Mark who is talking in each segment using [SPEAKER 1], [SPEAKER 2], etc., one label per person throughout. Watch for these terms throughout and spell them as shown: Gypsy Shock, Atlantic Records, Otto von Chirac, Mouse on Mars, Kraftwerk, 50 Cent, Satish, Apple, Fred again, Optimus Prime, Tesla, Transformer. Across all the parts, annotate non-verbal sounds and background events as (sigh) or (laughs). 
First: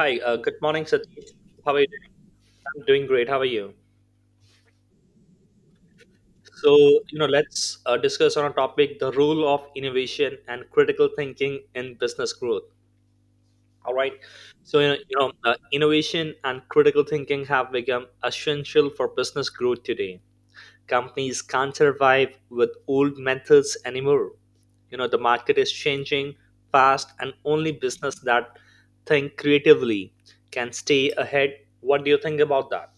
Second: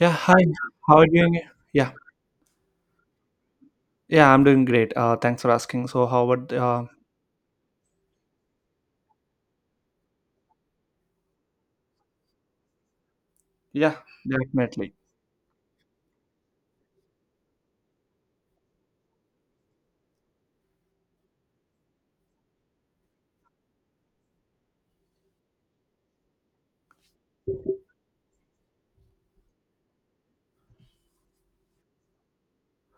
[SPEAKER 1] Yeah, hi.
[SPEAKER 2] good morning,
[SPEAKER 1] How are you
[SPEAKER 2] Satish.
[SPEAKER 1] doing?
[SPEAKER 2] How are you
[SPEAKER 1] Yeah,
[SPEAKER 2] doing? I'm doing great. How are you?
[SPEAKER 1] yeah, I'm doing great. Thanks for asking. So, how about?
[SPEAKER 2] So, you know, let's discuss on a topic the role of innovation and critical thinking in business growth. All
[SPEAKER 1] Yeah,
[SPEAKER 2] right. So,
[SPEAKER 1] Definitely.
[SPEAKER 2] innovation and critical thinking have become essential for business growth today. Companies can't survive with old methods anymore. The market is changing fast, and only business that think creatively can stay ahead. What do you think about that?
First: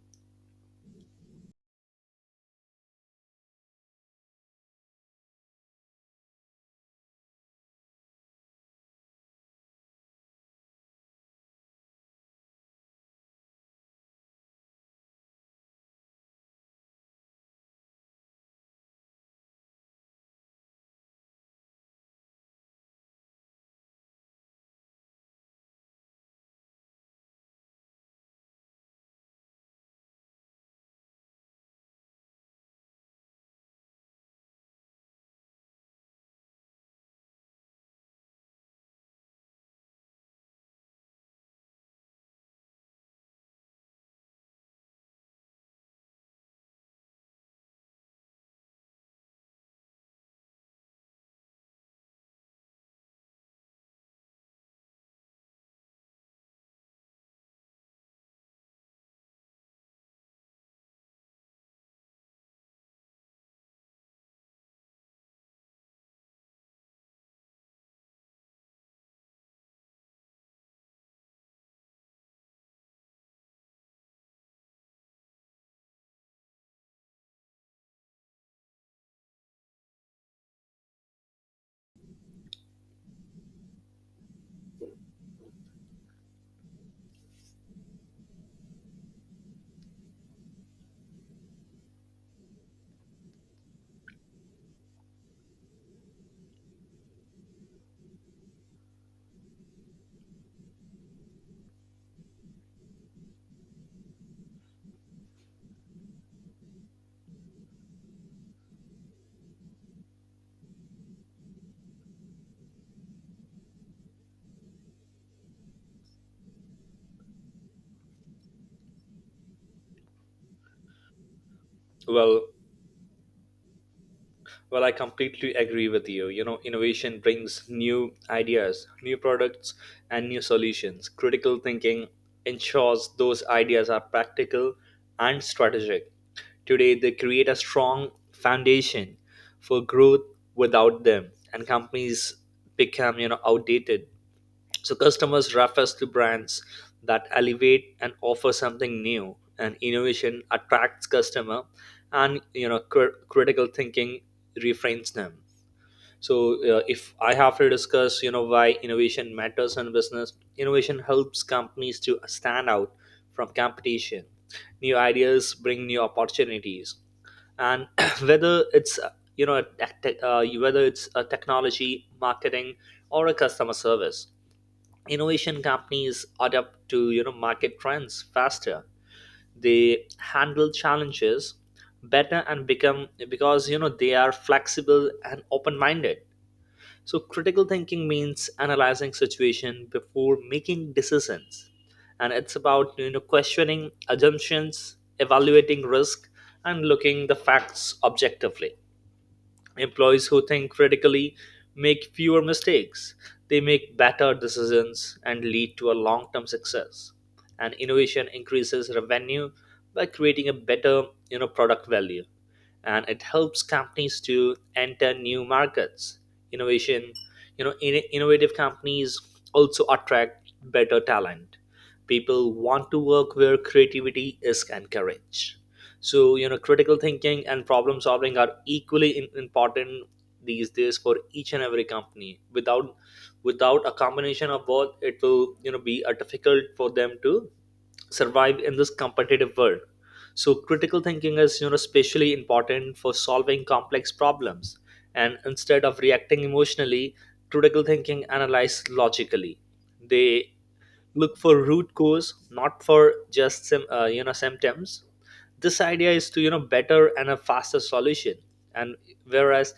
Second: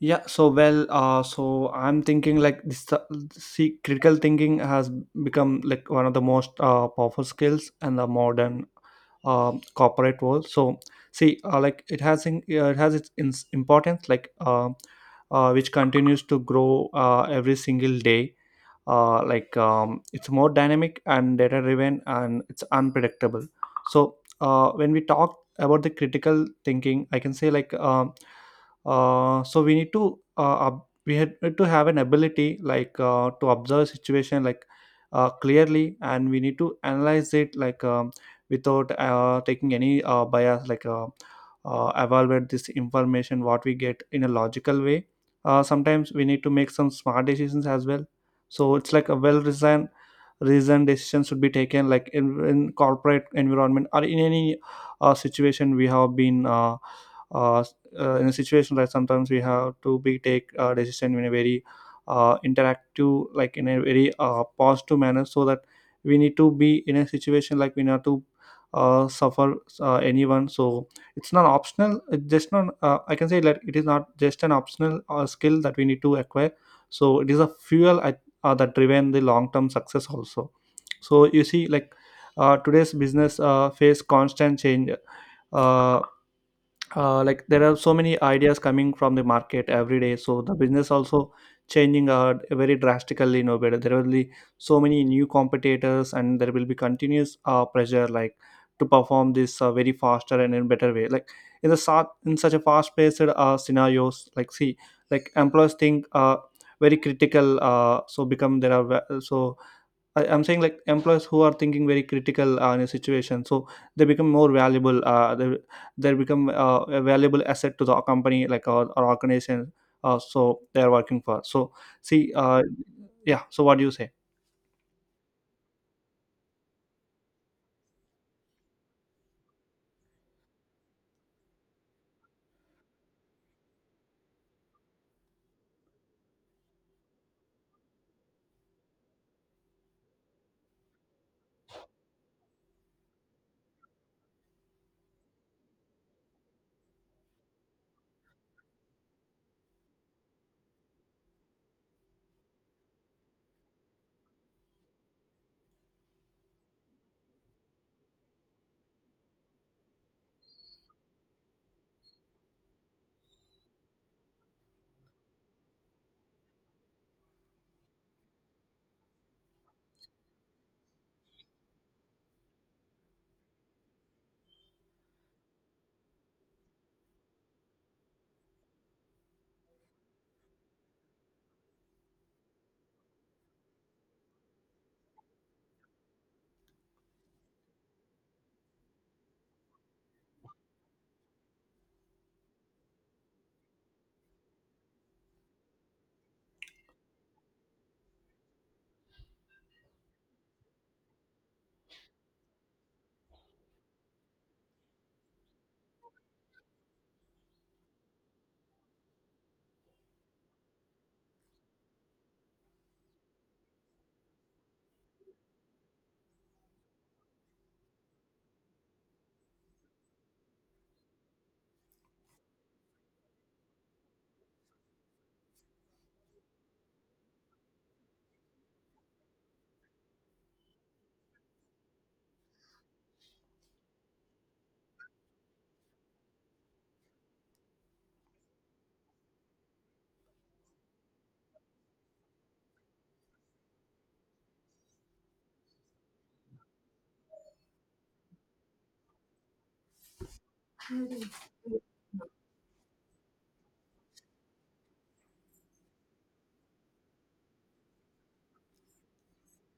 [SPEAKER 1] Yeah. So I'm thinking like this. See, critical thinking has become like one of the most powerful skills in the modern corporate world. So, see, like it has its ins importance, like which continues to grow every single day it's more dynamic and data driven and it's unpredictable. So when we talk about the critical thinking, I can say like so we need to ab- we had need to have an ability like to observe situation clearly, and we need to analyze it like without taking any bias, like evaluate this information what we get in a logical way. Uh, sometimes we need to make some smart decisions as well. So it's like a well reasoned decision should be taken like in corporate environment or in any situation we have been uh, in a situation that sometimes we have to be take a decision in a very interactive, like in a very positive manner, so that we need to be in a situation like we not to suffer anyone. So it's not optional, it's just not, I can say that it is not just an optional skill that we need to acquire. So it is a fuel, I that driven the long term success also. So you see, today's business face constant change, uh, like there are so many ideas coming from the market every day, so the business also changing very drastically. No better, there will be so many new competitors, and there will be continuous pressure like to perform this very faster and in better way. Like in such a fast paced scenarios, like see, like employees think very critical, so become there are ve- so I, I'm saying like employees who are thinking very critical in a situation, so they become more valuable. They become a valuable asset to the company, like or organization, so they are working for. So see,
[SPEAKER 2] Well,
[SPEAKER 1] yeah. So what do you say?
[SPEAKER 2] Well, I completely agree with you. Innovation brings new ideas, new products, and new solutions. Critical thinking ensures those ideas are practical and strategic. Today, they create a strong foundation for growth without them, and companies become, outdated. So customers refers to brands that elevate and offer something new, and innovation attracts customer, and critical thinking refrains them. So, if I have to discuss, why innovation matters in business, innovation helps companies to stand out from competition. New ideas bring new opportunities, and (clears throat) whether it's you know a whether it's a technology, marketing, or a customer service innovation. Companies adapt to market trends faster. They handle challenges better and become because they are flexible and open minded. So critical thinking means analyzing situation before making decisions, and it's about questioning assumptions, evaluating risk, and looking the facts objectively. Employees who think critically make fewer mistakes. They make better decisions and lead to a long term success. And innovation increases revenue by creating a better, product value, and it helps companies to enter new markets. Innovation, innovative companies also attract better talent. People want to work where creativity is encouraged. So, critical thinking and problem solving are equally important these days for each and every company. Without a combination of both, it will be difficult for them to survive in this competitive world. So critical thinking is especially important for solving complex problems, and instead of reacting emotionally, critical thinking analyze logically. They look for root cause, not for just symptoms. This idea is to better and a faster solution. And whereas,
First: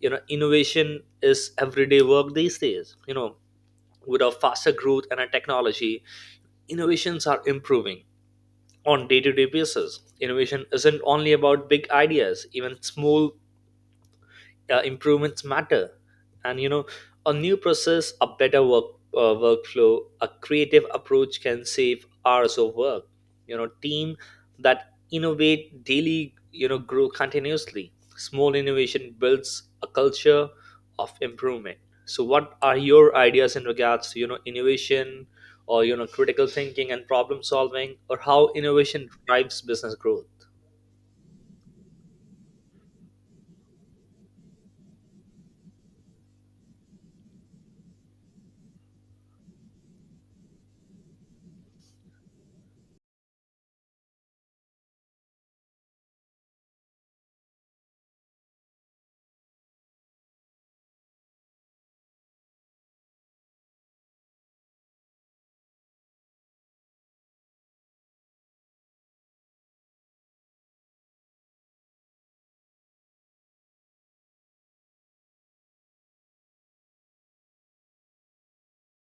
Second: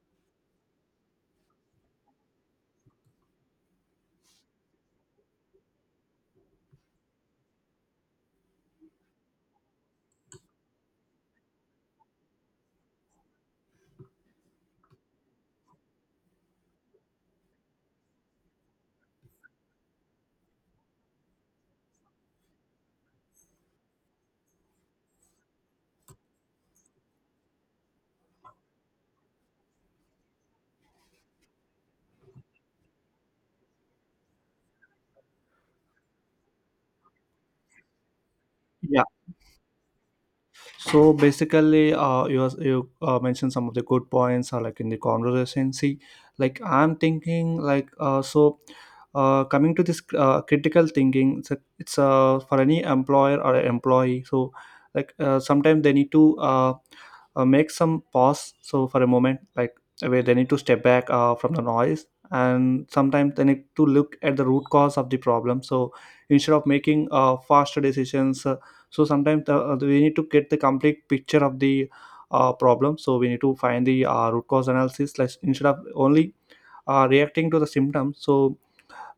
[SPEAKER 2] innovation is everyday work these days, with a faster growth and a technology. Innovations are improving on day-to-day basis. Innovation isn't only about big ideas, even small improvements matter. And a new process, a better workflow, a creative approach can save hours of work. Team that innovate daily grow continuously. Small innovation builds a culture of improvement. So what are your ideas in regards to innovation, or critical thinking and problem solving, or how
[SPEAKER 1] Yeah.
[SPEAKER 2] innovation drives business growth?
[SPEAKER 1] So basically, you mentioned some of the good points, like in the conversation. See, like I'm thinking, like coming to this critical thinking, it's for any employer or employee. So, sometimes they need to. Make some pause so for a moment, like where they need to step back from the noise, and sometimes they need to look at the root cause of the problem. So instead of making faster decisions, so sometimes we need to get the complete picture of the problem. So we need to find the root cause analysis, like instead of only reacting to the symptoms. So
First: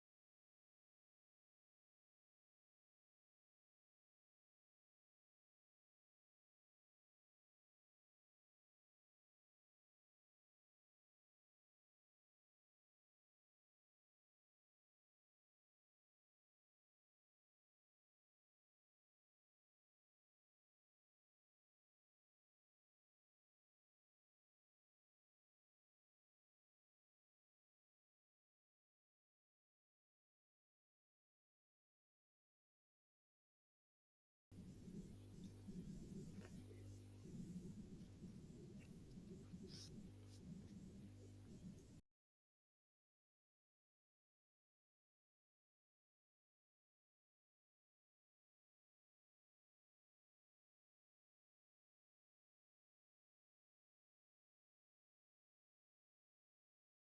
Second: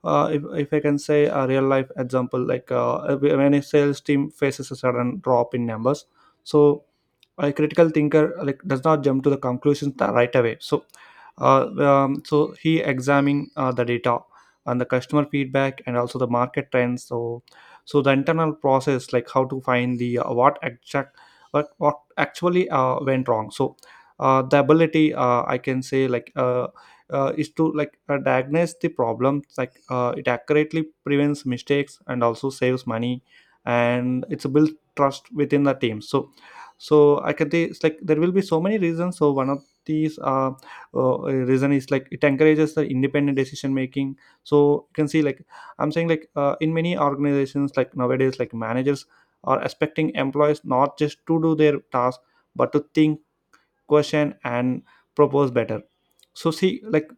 [SPEAKER 1] if I can say a real life example, when a sales team faces a sudden drop in numbers, so a critical thinker like does not jump to the conclusions right away. So so he examining the data and the customer feedback and also the market trends. So so the internal process, like how to find the what actually went wrong. So the ability, I can say, like is to diagnose the problem, it accurately prevents mistakes and also saves money, and it's built trust within the team. So so I can say it's like there will be so many reasons. So one of these uh reason is like it encourages the independent decision making. So you can see, like I'm saying, in many organizations, like nowadays, like managers are expecting employees not just to do their task, but to think, question, and propose better. So see, like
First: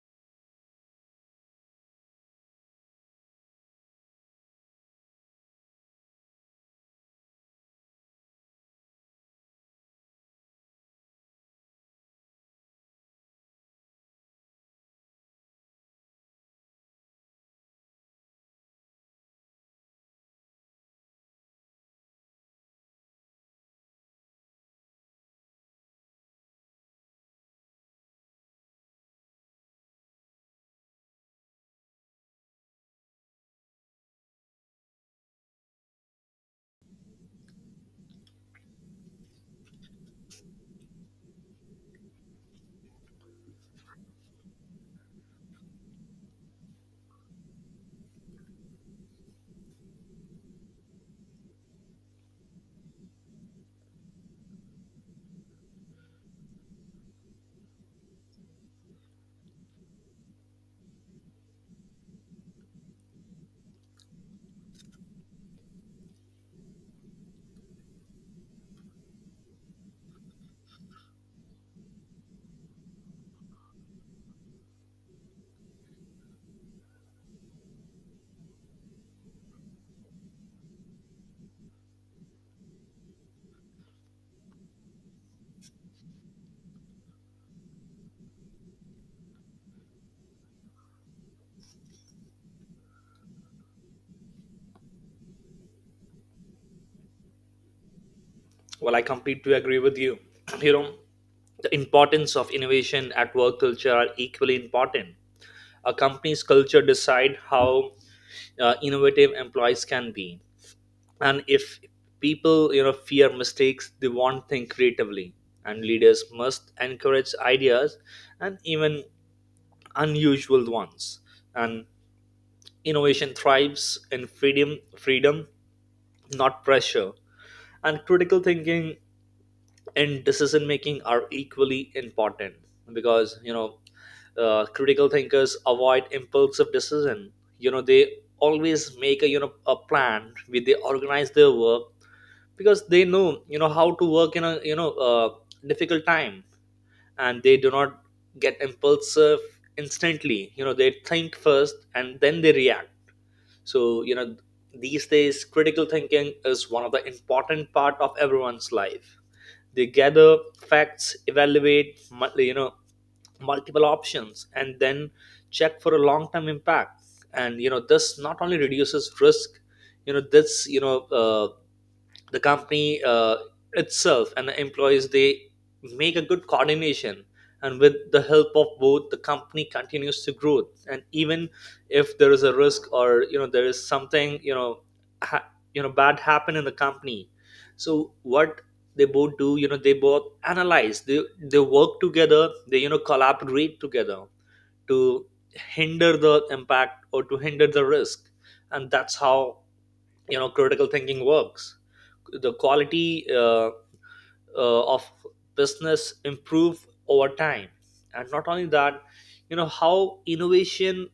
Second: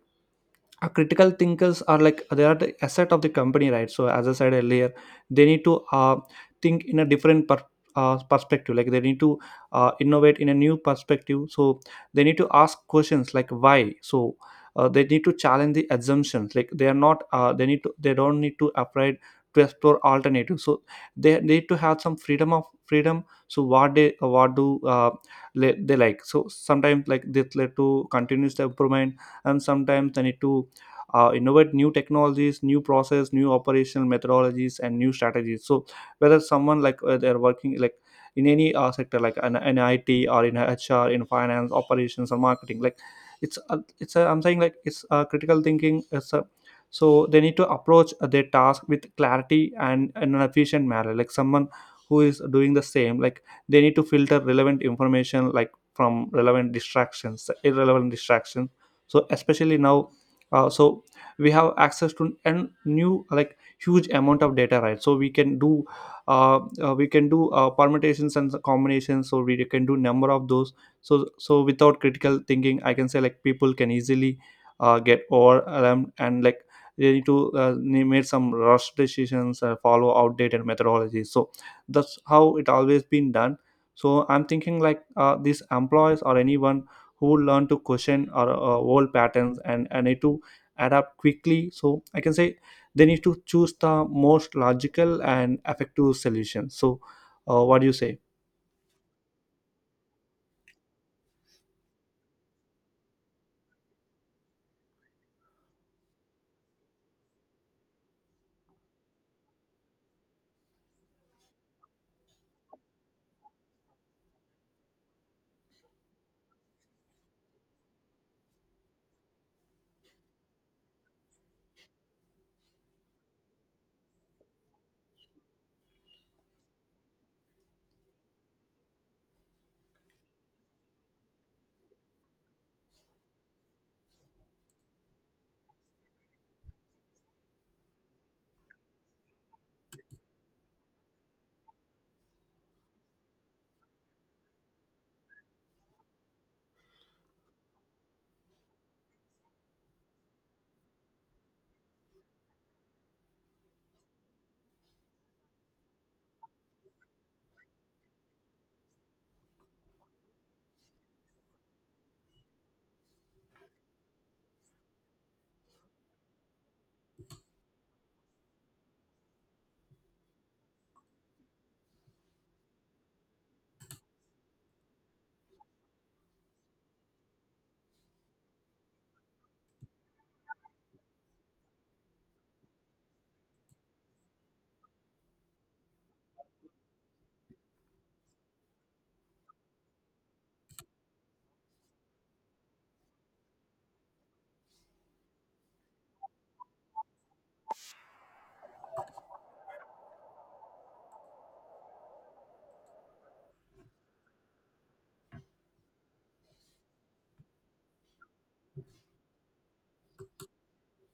[SPEAKER 1] uh, critical thinkers are like they are the asset of the company, right? So as I said earlier, they need to think in a different perspective, like they need to innovate in a new perspective. So they need to ask questions like why. So they need to challenge the assumptions, like they are not, they need to, they don't need to afraid to explore alternatives. So they need to have some freedom of freedom. So what they what do le- they like, so sometimes like this led to continuous improvement, and sometimes they need to innovate new technologies, new process, new operational methodologies, and new strategies. So whether someone like they're working like in any sector like an IT or in HR in finance operations or marketing, like I'm saying like it's a critical thinking, it's a, so they need to approach their task with clarity and in an efficient manner, like someone who is doing the same, like they need to filter relevant information like from relevant distractions irrelevant distractions. So especially now, so we have access to an new like huge amount of data, right? So we can do permutations and combinations. So we can do number of those. So so without critical thinking, I can say like people can easily get overwhelmed, and like they need to, they made some rush decisions, follow outdated methodologies. So that's how it always been done. So I'm thinking, these employees or anyone who learn to question or old patterns, and need to adapt quickly. So I can say they need to choose the most logical and effective solution. So what do you say?
[SPEAKER 2] Well, I completely agree with you. (clears throat) You know, the importance of innovation at work culture are equally important. A company's culture decide how innovative employees can be, and if people fear mistakes, they won't think creatively. And leaders must encourage ideas and even unusual ones. And innovation thrives in freedom, not pressure. And critical thinking and decision making are equally important, because critical thinkers avoid impulsive decision. They always make a, a plan with they organize their work. Because they know how to work in a, difficult time. And they do not get impulsive instantly. They think first and then they react. So, these days critical thinking is one of the important part of everyone's life. They gather facts, evaluate mu- you know multiple options, and then check for a long term impact. And this not only reduces risk. You know this you know The company itself and the employees, they make a good coordination. And with the help of both, the company continues to grow. And even if there is a risk, or there is something, ha- bad happen in the company. So what they both do, they both analyze. They work together. They collaborate together to hinder the impact or to hinder the risk. And that's how critical thinking works. The quality of business improve over time. And not only that, how innovation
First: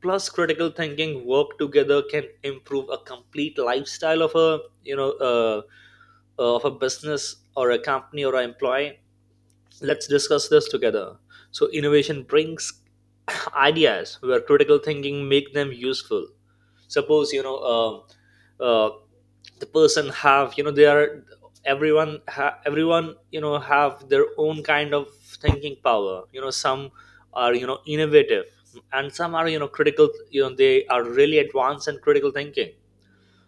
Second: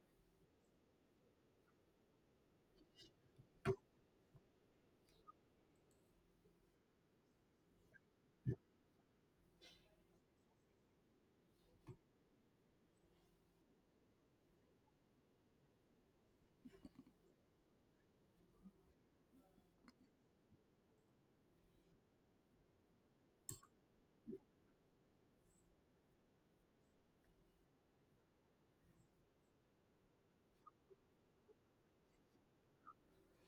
[SPEAKER 2] plus critical thinking work together can improve a complete lifestyle of a, of a business or a company or an employee. Let's discuss this together. So innovation brings (coughs) (clears throat) ideas where critical thinking make them useful. Suppose, uh, the person have, they are, everyone have their own kind of thinking power. Some are innovative, and some are critical. They are really advanced and critical thinking.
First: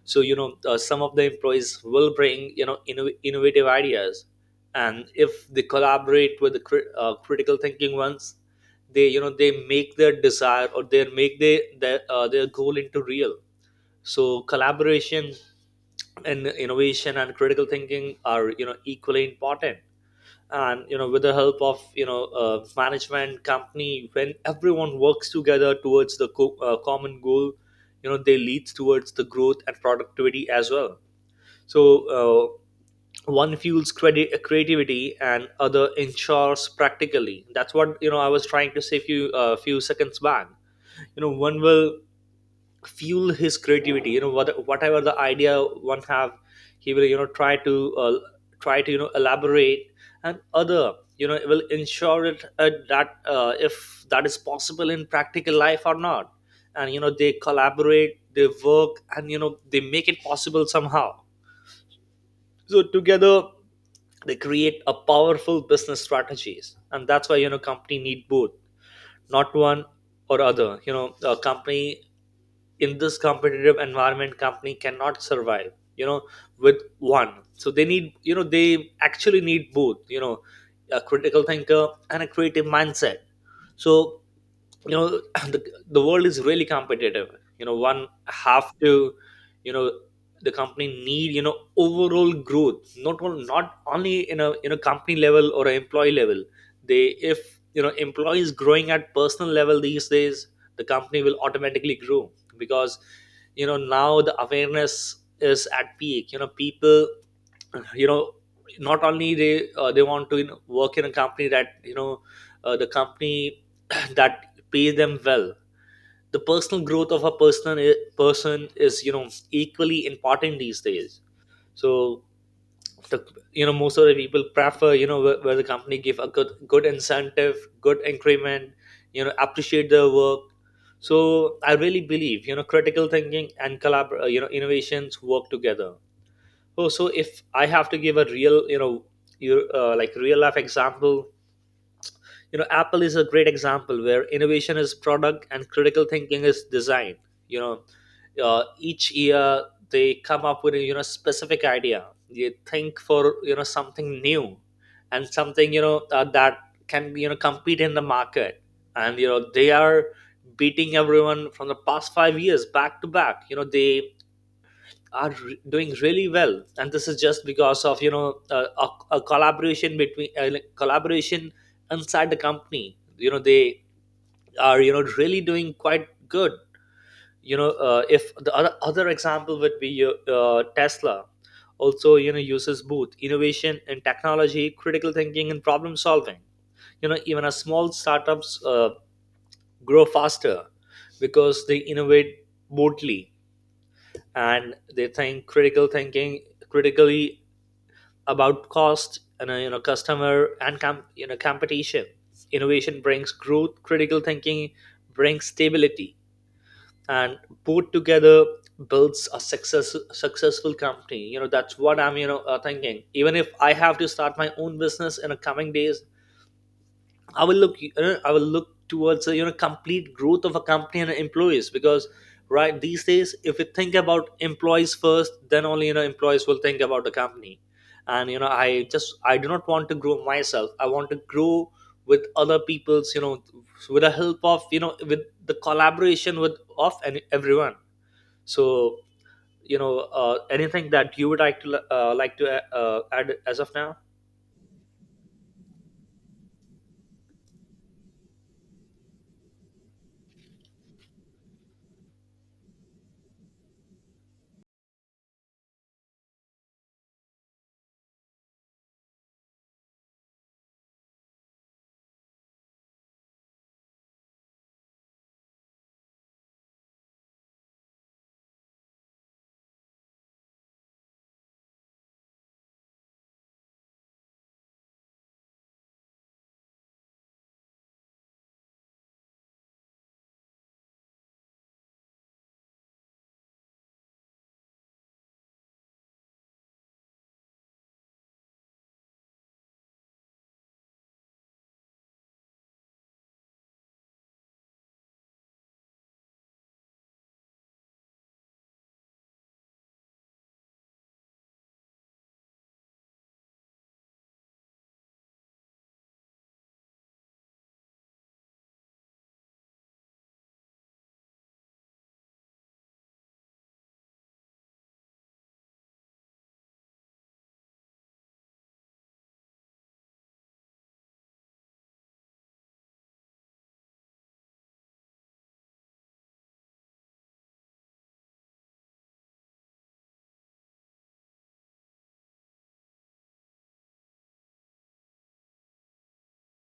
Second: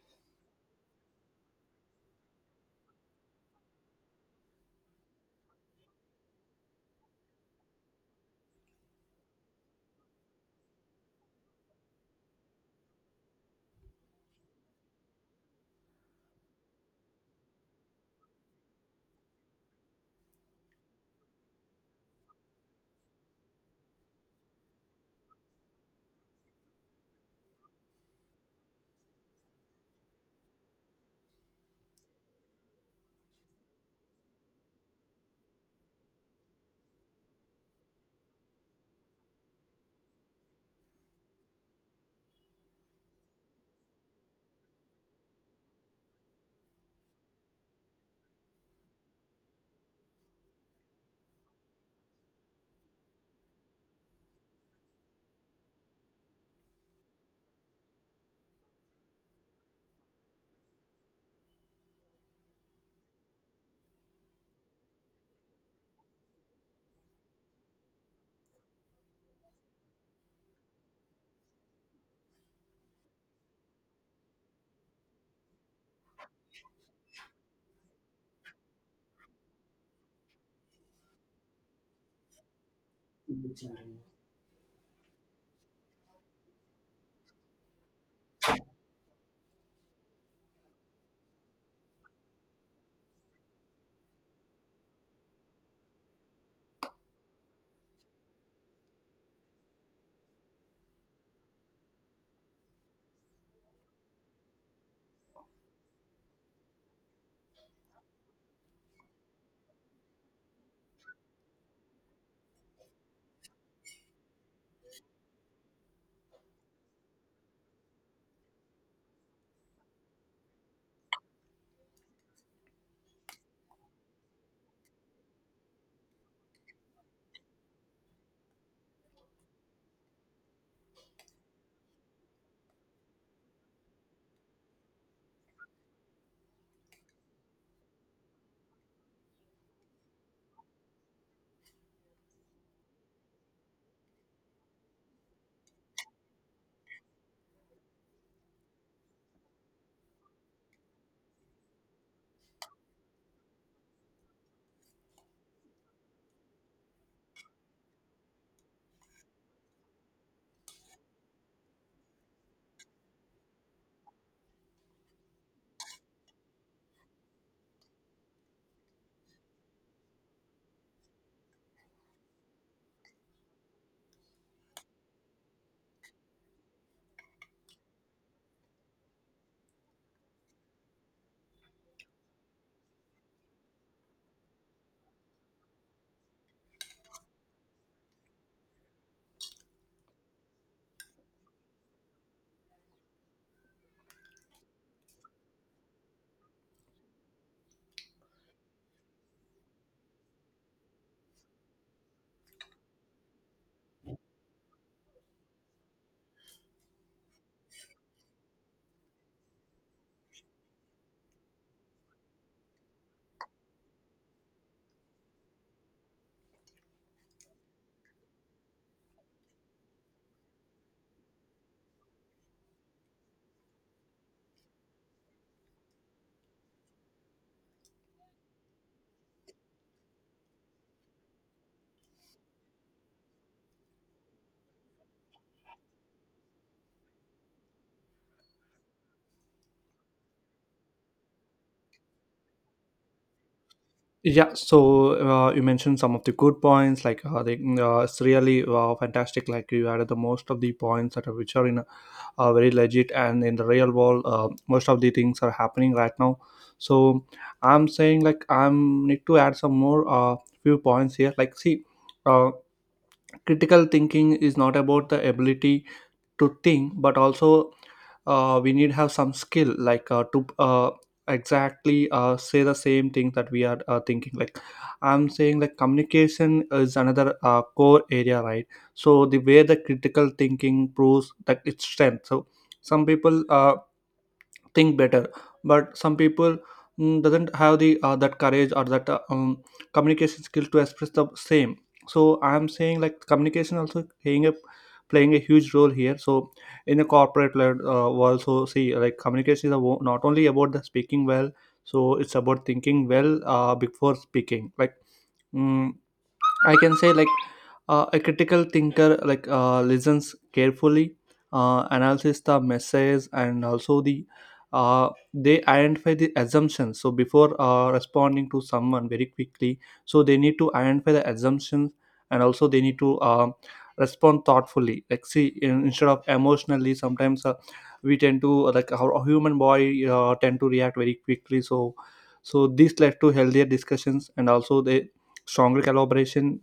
[SPEAKER 2] So some of the employees will bring innovative ideas. And if they collaborate with the critical thinking ones, they you know they make their desire, or they make their goal into real. So collaboration and innovation and critical thinking are, equally important. And with the help of, management company, when everyone works together towards the common goal, they leads towards the growth and productivity as well. So, uh, one fuels credit creativity and other ensures practically. That's what I was trying to say few seconds back. One will fuel his creativity, whatever the idea one have. He will try to elaborate. And other will ensure it that, if that is possible in practical life or not. And they collaborate, they work, and they make it possible somehow. So together, they create a powerful business strategies. And that's why, company need both. Not one or other. A company in this competitive environment, company cannot survive, you know with one. So they need, they actually need both, a critical thinker and a creative mindset. So you know (clears throat) the, the world is really competitive. One have to, you know the company need, overall growth, not only in a company level, or an employee level. They, if employees growing at personal level these days, the company will automatically grow. Because now the awareness is at peak. People, you know not only they want to, work in a company that, the company (clears throat) that pays them well. The personal growth of a person is, equally important these days. So, the, most of the people prefer, where the company give a good incentive, good increment. Appreciate their work. So I really believe critical thinking and collab you know innovations work together. Oh, so if I have to give a real, you know, you like real life example, Apple is a great example where innovation is product and critical thinking is design. You know, each year, they come up with a, specific idea. They think for something new, and something, that can compete in the market, and they are beating everyone from the past 5 years back to back. They are doing really well, and this is just because of, a collaboration between, like collaboration inside the company. They are really doing quite good. If the other example would be Tesla, also uses both innovation and technology, critical thinking and problem solving. Even a small startups grow faster because they innovate boldly, and they think critically about cost and, customer and competition. Innovation brings growth, critical thinking brings stability, and put together, builds a successful company. That's what I'm, thinking. Even if I have to start my own business in the coming days, I will look, towards, complete growth of a company and employees, because right, these days, if we think about employees first, then only employees will think about the company. And I just, I do not want to grow myself. I want to grow with other people's, with the help of, with the collaboration with of and everyone. So, anything that you would like to add as of now.
[SPEAKER 1] Yeah. So you mentioned some of the good points, like it's really fantastic, like you added the most of the points that are which are in a, very legit, and in the real world most of the things are happening right now. So I'm saying like I'm need to add some more few points here, like see, uh, critical thinking is not about the ability to think, but also we need have some skill, like to exactly say the same thing that we are thinking. Like I'm saying, like communication is another core area, right? So the way the critical thinking proves that its strength. So some people think better, but some people doesn't have the that courage or that communication skills to express the same. So I'm saying like communication also playing a huge role here. So in a corporate led world, so see like communication is not only about the speaking well, so it's about thinking well before speaking, like mm, I can say like a critical thinker listens carefully, analyzes the message, and also the, they identify the assumptions. So before responding to someone very quickly, so they need to identify the assumptions, and also they need to respond thoughtfully. Like see, instead of emotionally, sometimes we tend to like our human body tend to react very quickly. So so this led to healthier discussions and also the stronger collaboration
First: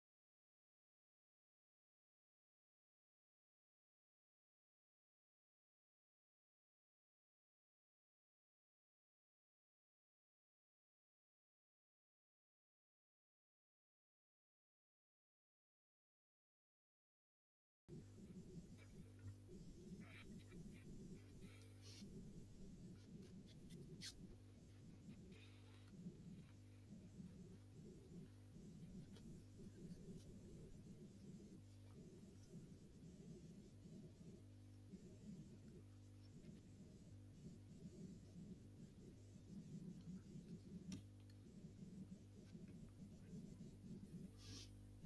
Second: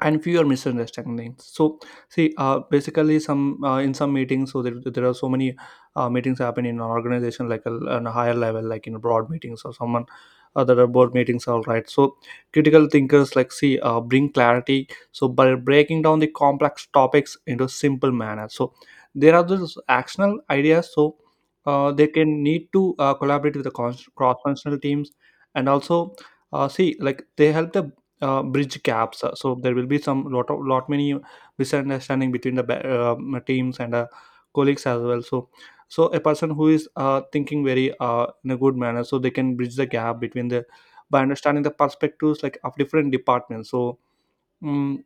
[SPEAKER 1] and fewer misunderstandings. So see, basically some in some meetings, so there are so many meetings happen in an organization, like a, on a higher level, like in broad meetings, or someone, there are board meetings, all right? So critical thinkers like see bring clarity, so by breaking down the complex topics into simple manner. So there are those actional ideas. So they can need to collaborate with the cross functional teams, and also see like they help the bridge gaps. So there will be some lot of lot many misunderstanding between the teams and colleagues as well. So so a person who is thinking very in a good manner, so they can bridge the gap between the, by understanding the perspectives, like of different departments. So. mm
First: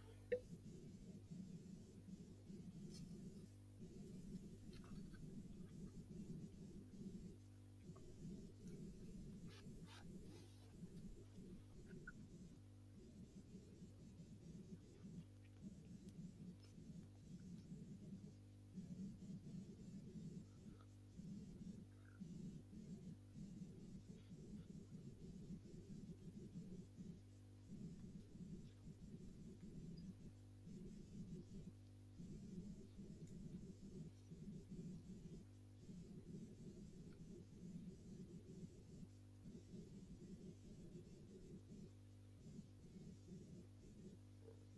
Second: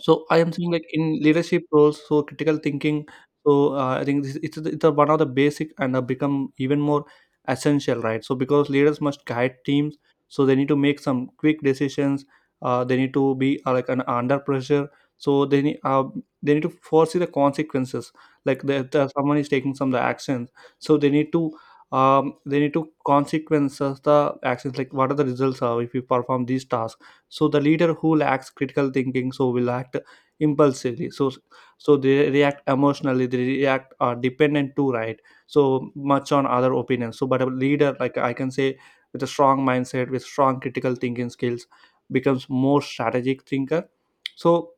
[SPEAKER 1] so I am saying like in leadership roles, so critical thinking. So I think this, it's one of the basic and have become even more essential, right? So because leaders must guide teams, so they need to make some quick decisions. They need to be like an under pressure. So they need, they need to foresee the consequences. Like the someone is taking some of the actions, so they need to consequences the actions. Like what are the results if you perform these tasks? So the leader who lacks critical thinking so will act impulsively, so so they react emotionally, they react are dependent too, right, so much on other opinions. So but a leader, like I can say, with a strong mindset, with strong critical thinking skills, becomes more strategic thinker. So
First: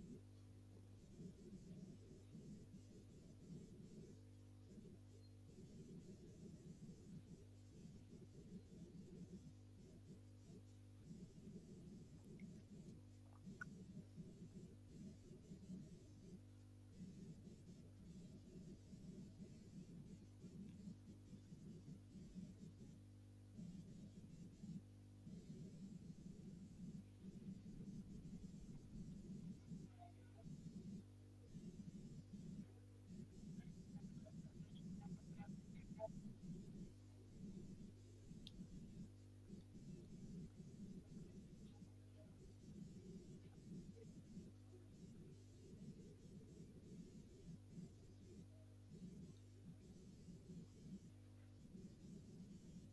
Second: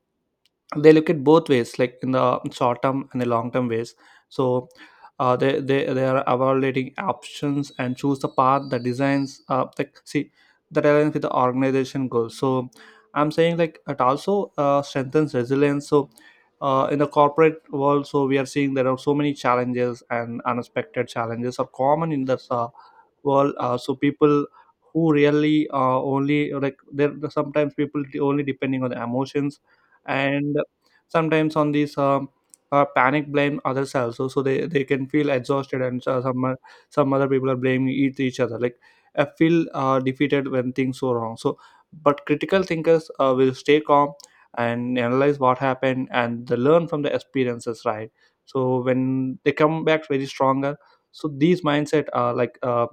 [SPEAKER 1] they look at both ways, like in the short term and the long term ways. So they are evaluating options and choose the path that designs, like see, that aligns with the organization goals. So I'm saying like it also strengthens resilience. So in the corporate world, so we are seeing there are so many challenges, and unexpected challenges are common in this world. So people who really only, like there sometimes people only depending on the emotions, and sometimes on these panic, blame others also. So they can feel exhausted, and some other people are blaming each other. Like I feel defeated when things go wrong. So but critical thinkers will stay calm and analyze what happened, and they learn from the experiences, right? So when they come back very stronger. So these mindset are like,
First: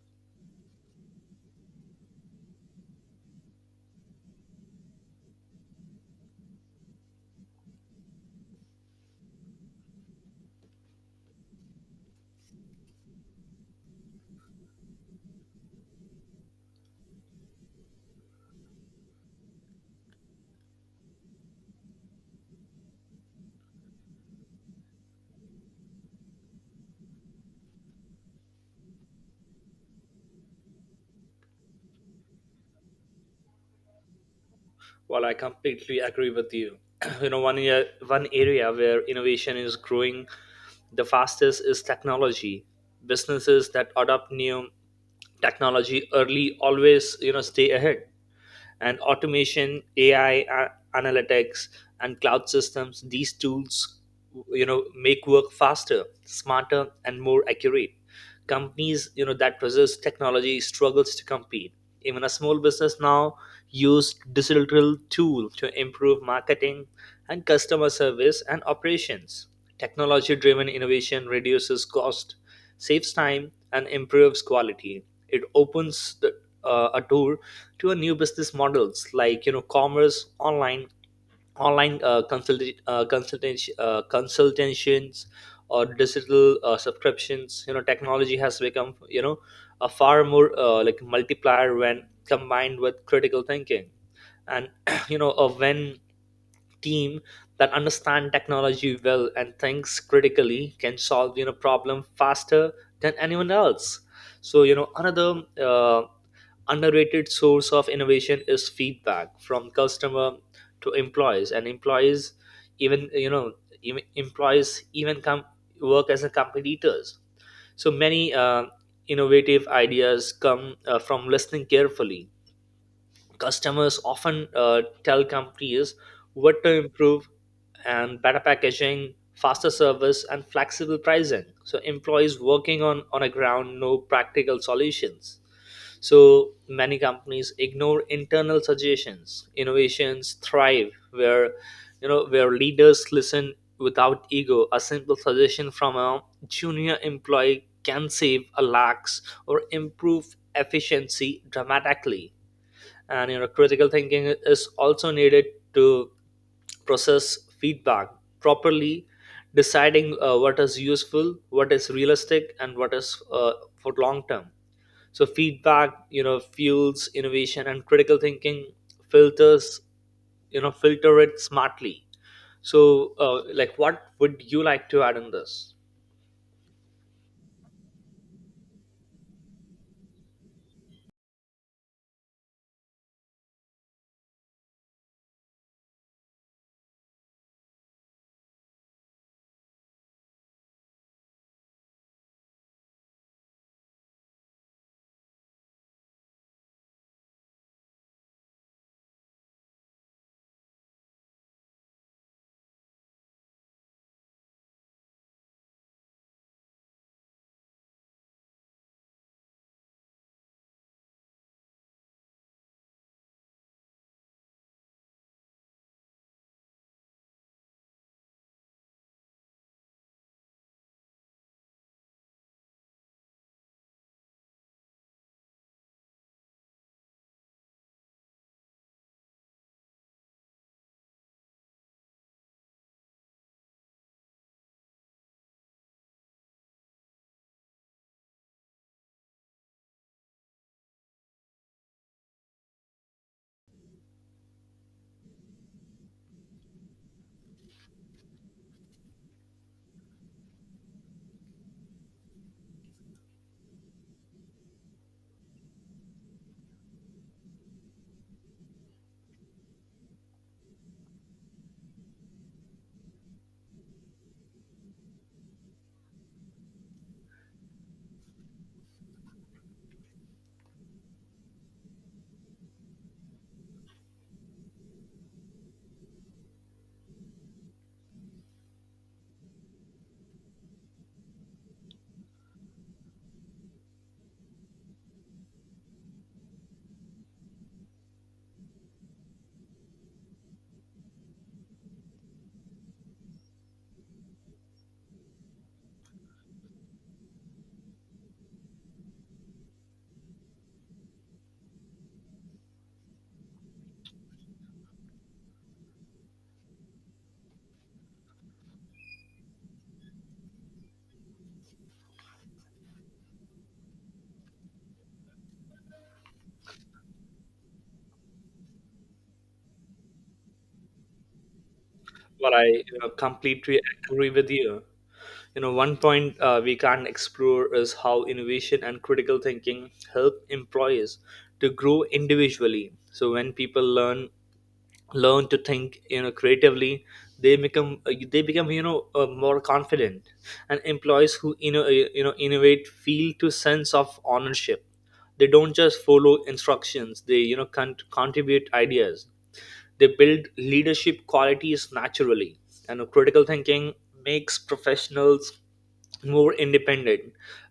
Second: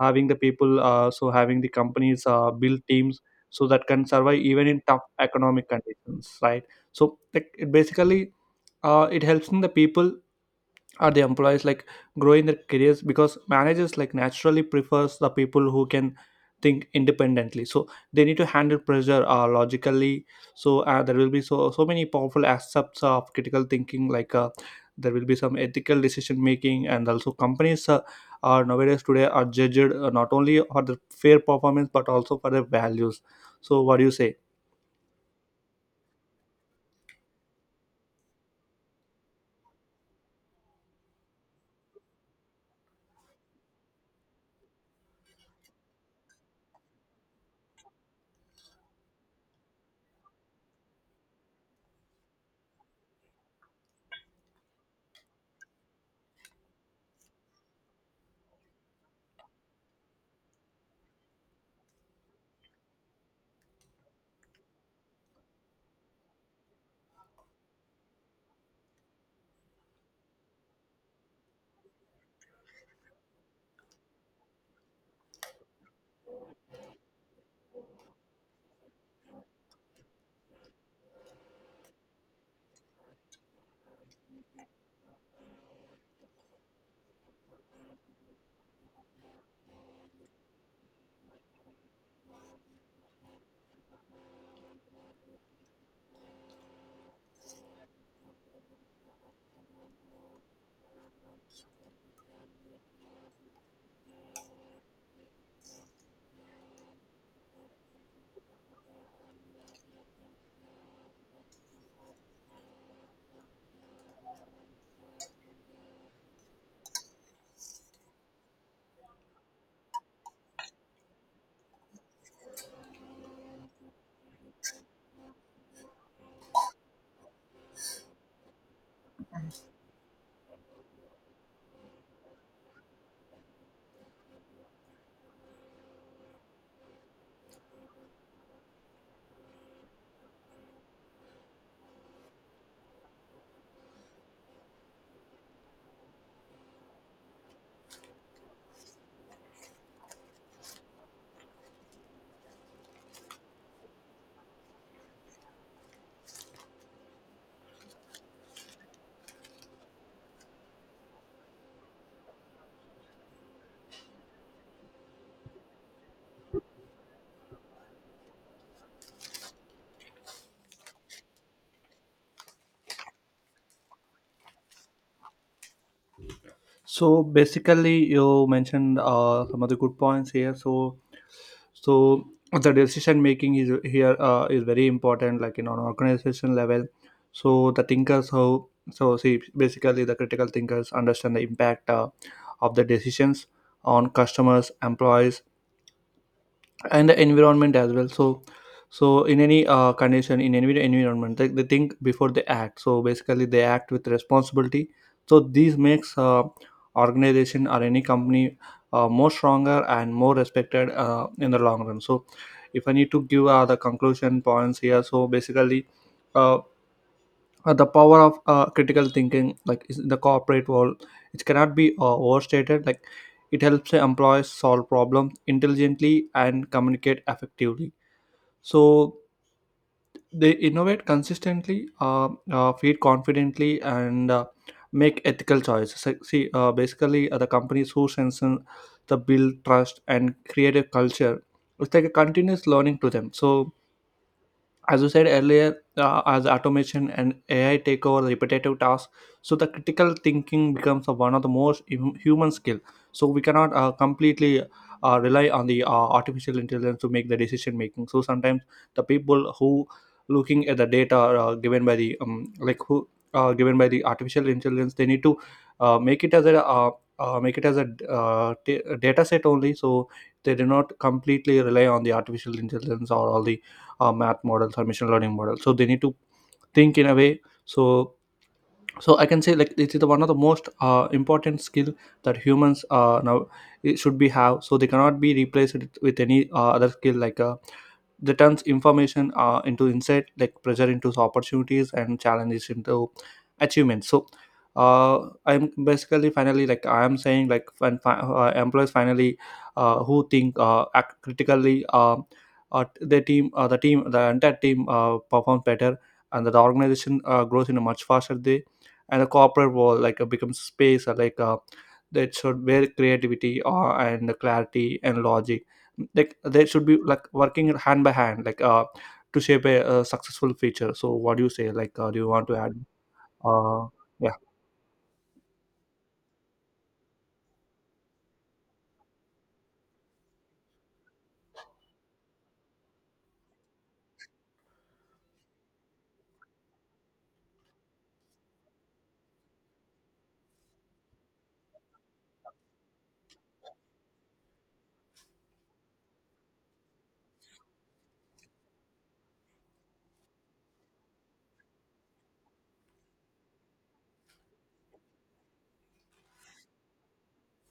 [SPEAKER 1] having the people, so having the companies build teams so that can survive even in tough economic conditions, right? So like it basically it helps in the people or the employees, like growing their careers, because managers like naturally prefers the people who can think independently. So they need to handle pressure logically. So there will be so so many powerful aspects of critical thinking. Like there will be some ethical decision making, and also companies are nowadays today are judged, not only for the fair performance but also for their values. So what do you say?
[SPEAKER 2] Well, I completely agree with you. (clears throat) One area where innovation is growing the fastest is technology. Businesses that adopt new technology early always, stay ahead. And automation, AI, analytics and cloud systems, these tools, make work faster, smarter and more accurate. Companies, that resist technology struggles to compete. Even a small business now use digital tool to improve marketing and customer service and operations. Technology driven innovation reduces cost, saves time and improves quality. It opens a door to a new business models, like, commerce online, online consultations or digital subscriptions. You know, technology has become, a far more, like, multiplier when combined with critical thinking. And (clears throat) you know a when team that understand technology well and thinks critically can solve, problem faster than anyone else. So, another uh, underrated source of innovation is feedback from customer to employees and employees. Even, you know, even employees even come work as a competitors. So many innovative ideas come from listening carefully. Customers often tell companies what to improve, and better packaging, faster service and flexible pricing. So employees working on a ground know practical solutions. So many companies ignore internal suggestions. Innovations thrive where, where leaders listen without ego. A simple suggestion from a junior employee can save a lakhs or improve efficiency dramatically. And, critical thinking is also needed to process feedback properly, deciding what is useful, what is realistic, and what is for long term. So feedback, fuels innovation, and critical thinking filters, you know filter it smartly. So like, what would you like to add on this?
[SPEAKER 1] So basically, you mentioned some of the good points here. So, so the decision making is here is very important, like in an organization level. So the thinkers how, so see basically the critical thinkers understand the impact of the decisions on customers, employees, and the environment as well. So so in any condition, in any environment, they think before they act. So basically they act with responsibility. So this makes organization or any company more stronger and more respected in the long run. So if I need to give the conclusion points here, so basically, uh, the power of critical thinking, like is in the corporate world, it cannot be overstated. Like it helps the employees solve problems intelligently and communicate effectively. So they innovate consistently, feed confidently, and make ethical choices. So, see basically the companies who sense in the build trust and create a culture, it's like a continuous learning to them. So as you said earlier, as automation and AI take over the repetitive tasks, so the critical thinking becomes a, one of the most human skill. So we cannot completely rely on the artificial intelligence to make the decision making. So sometimes the people who looking at the data given by the like who given by the artificial intelligence, they need to uh, make it as a uh, make it as a data set only. So they do not completely rely on the artificial intelligence or all the math models or machine learning models. So they need to think in a way. So so I can say like this is the one of the most important skill that humans now it should be have. So they cannot be replaced with any other skill like a. They turns information into insight, like pressure into opportunities, and challenges into achievements. So I'm basically finally like I am saying, like when employees finally who think act critically. The team, the entire team performs better, and the organization grows in a much faster day. And the corporate world like becomes space that should, where creativity and clarity and logic, like they should be like working hand by hand, to shape a, successful feature. So what do you say? Like do you want
[SPEAKER 2] Well,
[SPEAKER 1] to
[SPEAKER 2] i
[SPEAKER 1] add?
[SPEAKER 2] you know, completely
[SPEAKER 1] uh
[SPEAKER 2] agree
[SPEAKER 1] yeah.
[SPEAKER 2] with you. You know, one point we can not explore is how innovation and critical thinking help employees to grow individually. So when people learn to think, creatively, they become, more confident. And employees who, you know, innovate feel to sense of ownership. They don't just follow instructions, they, you know, contribute ideas. They build leadership qualities naturally, and critical thinking makes professionals more independent.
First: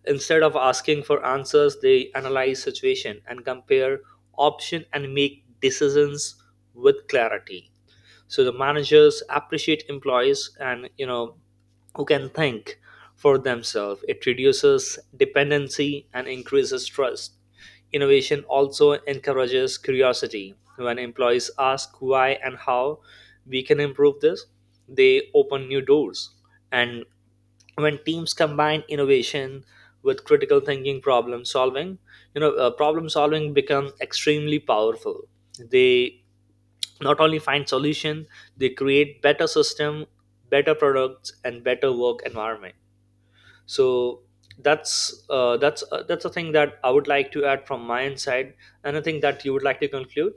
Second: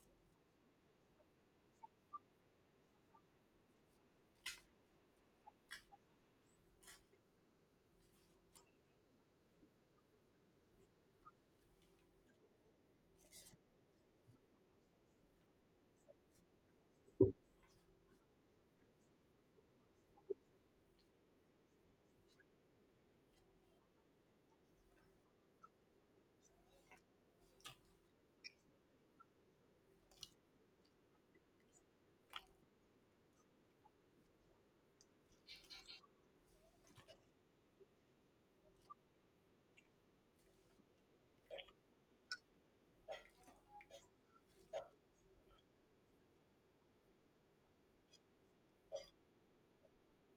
[SPEAKER 2] Instead of asking for answers, they analyze situation and compare option and make decisions with clarity. So the managers appreciate employees, and, who can think for themselves. It reduces dependency and increases trust. Innovation also encourages curiosity. When employees ask why and how we can improve this, they open new doors. And when teams combine innovation with critical thinking, problem solving become extremely powerful. They not only find solution, they create better system, better products and better work environment. So that's a thing that I would like to add from my side. Anything that you would like to conclude?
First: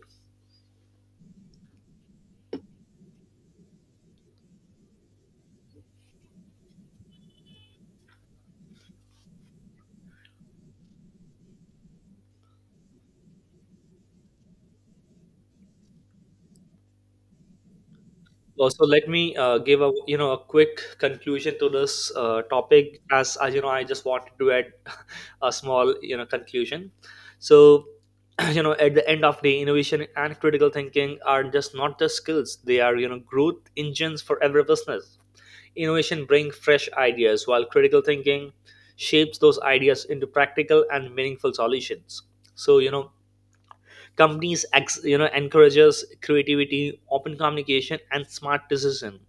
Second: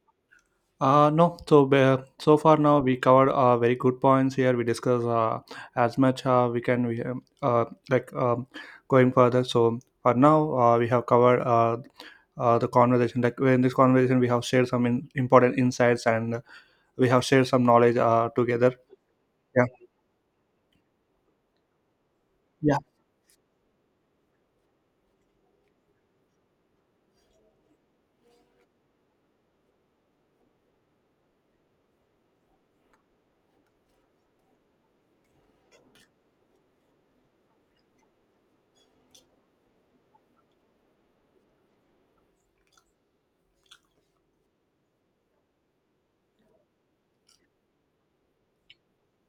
[SPEAKER 1] No, so so far now we covered very good points here. We discussed as much we can. We like Going further, so for now we have covered the conversation. Like in this conversation we have shared some in, important insights, and we have shared some knowledge together.
[SPEAKER 2] Also, let me
[SPEAKER 1] Yeah.
[SPEAKER 2] give a, a quick conclusion to this
[SPEAKER 1] Yeah.
[SPEAKER 2] topic. As you know, I just wanted to add (laughs) a small, conclusion. So (clears throat) you know, at the end of the day, innovation and critical thinking are just not just skills, they are, growth engines for every business. Innovation brings fresh ideas, while critical thinking shapes those ideas into practical and meaningful solutions. So, you know, companies you know, encourages creativity, open communication, and smart decision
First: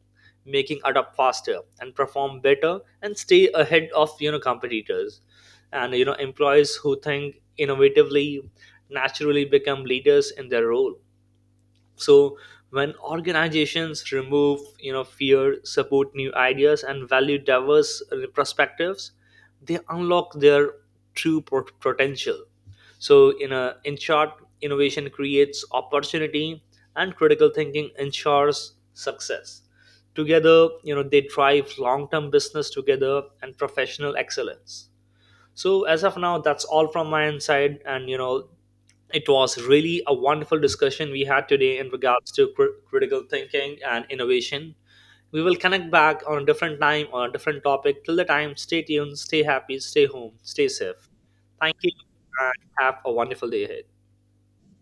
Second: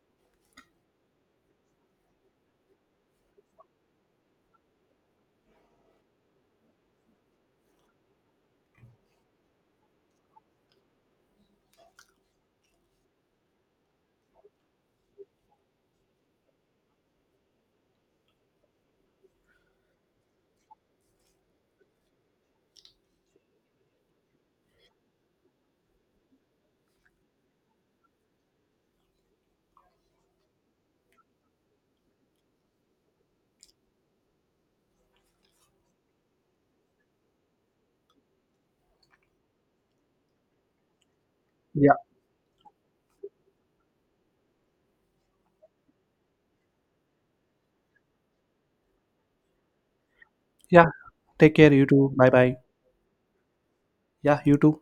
[SPEAKER 2] making. Adapt faster and perform better, and stay ahead of, competitors. And, you know, employees who think innovatively naturally become leaders in their role. So when organizations remove, fear, support new ideas and value diverse perspectives, they unlock their true potential. So in a, in short, innovation creates opportunity and critical thinking ensures success. Together, they drive long term business together and professional excellence. So as of now, that's all from my inside, and, it was really a wonderful discussion we had today in
[SPEAKER 1] Yeah.
[SPEAKER 2] regards to critical thinking and innovation. We will connect back on a different time on a different topic. Till the time, stay tuned, stay happy, stay home, stay
[SPEAKER 1] Yeah,
[SPEAKER 2] safe.
[SPEAKER 1] take care,
[SPEAKER 2] Thank
[SPEAKER 1] you
[SPEAKER 2] you,
[SPEAKER 1] too, bye bye.
[SPEAKER 2] and have a wonderful day ahead.
[SPEAKER 1] Yeah, you too.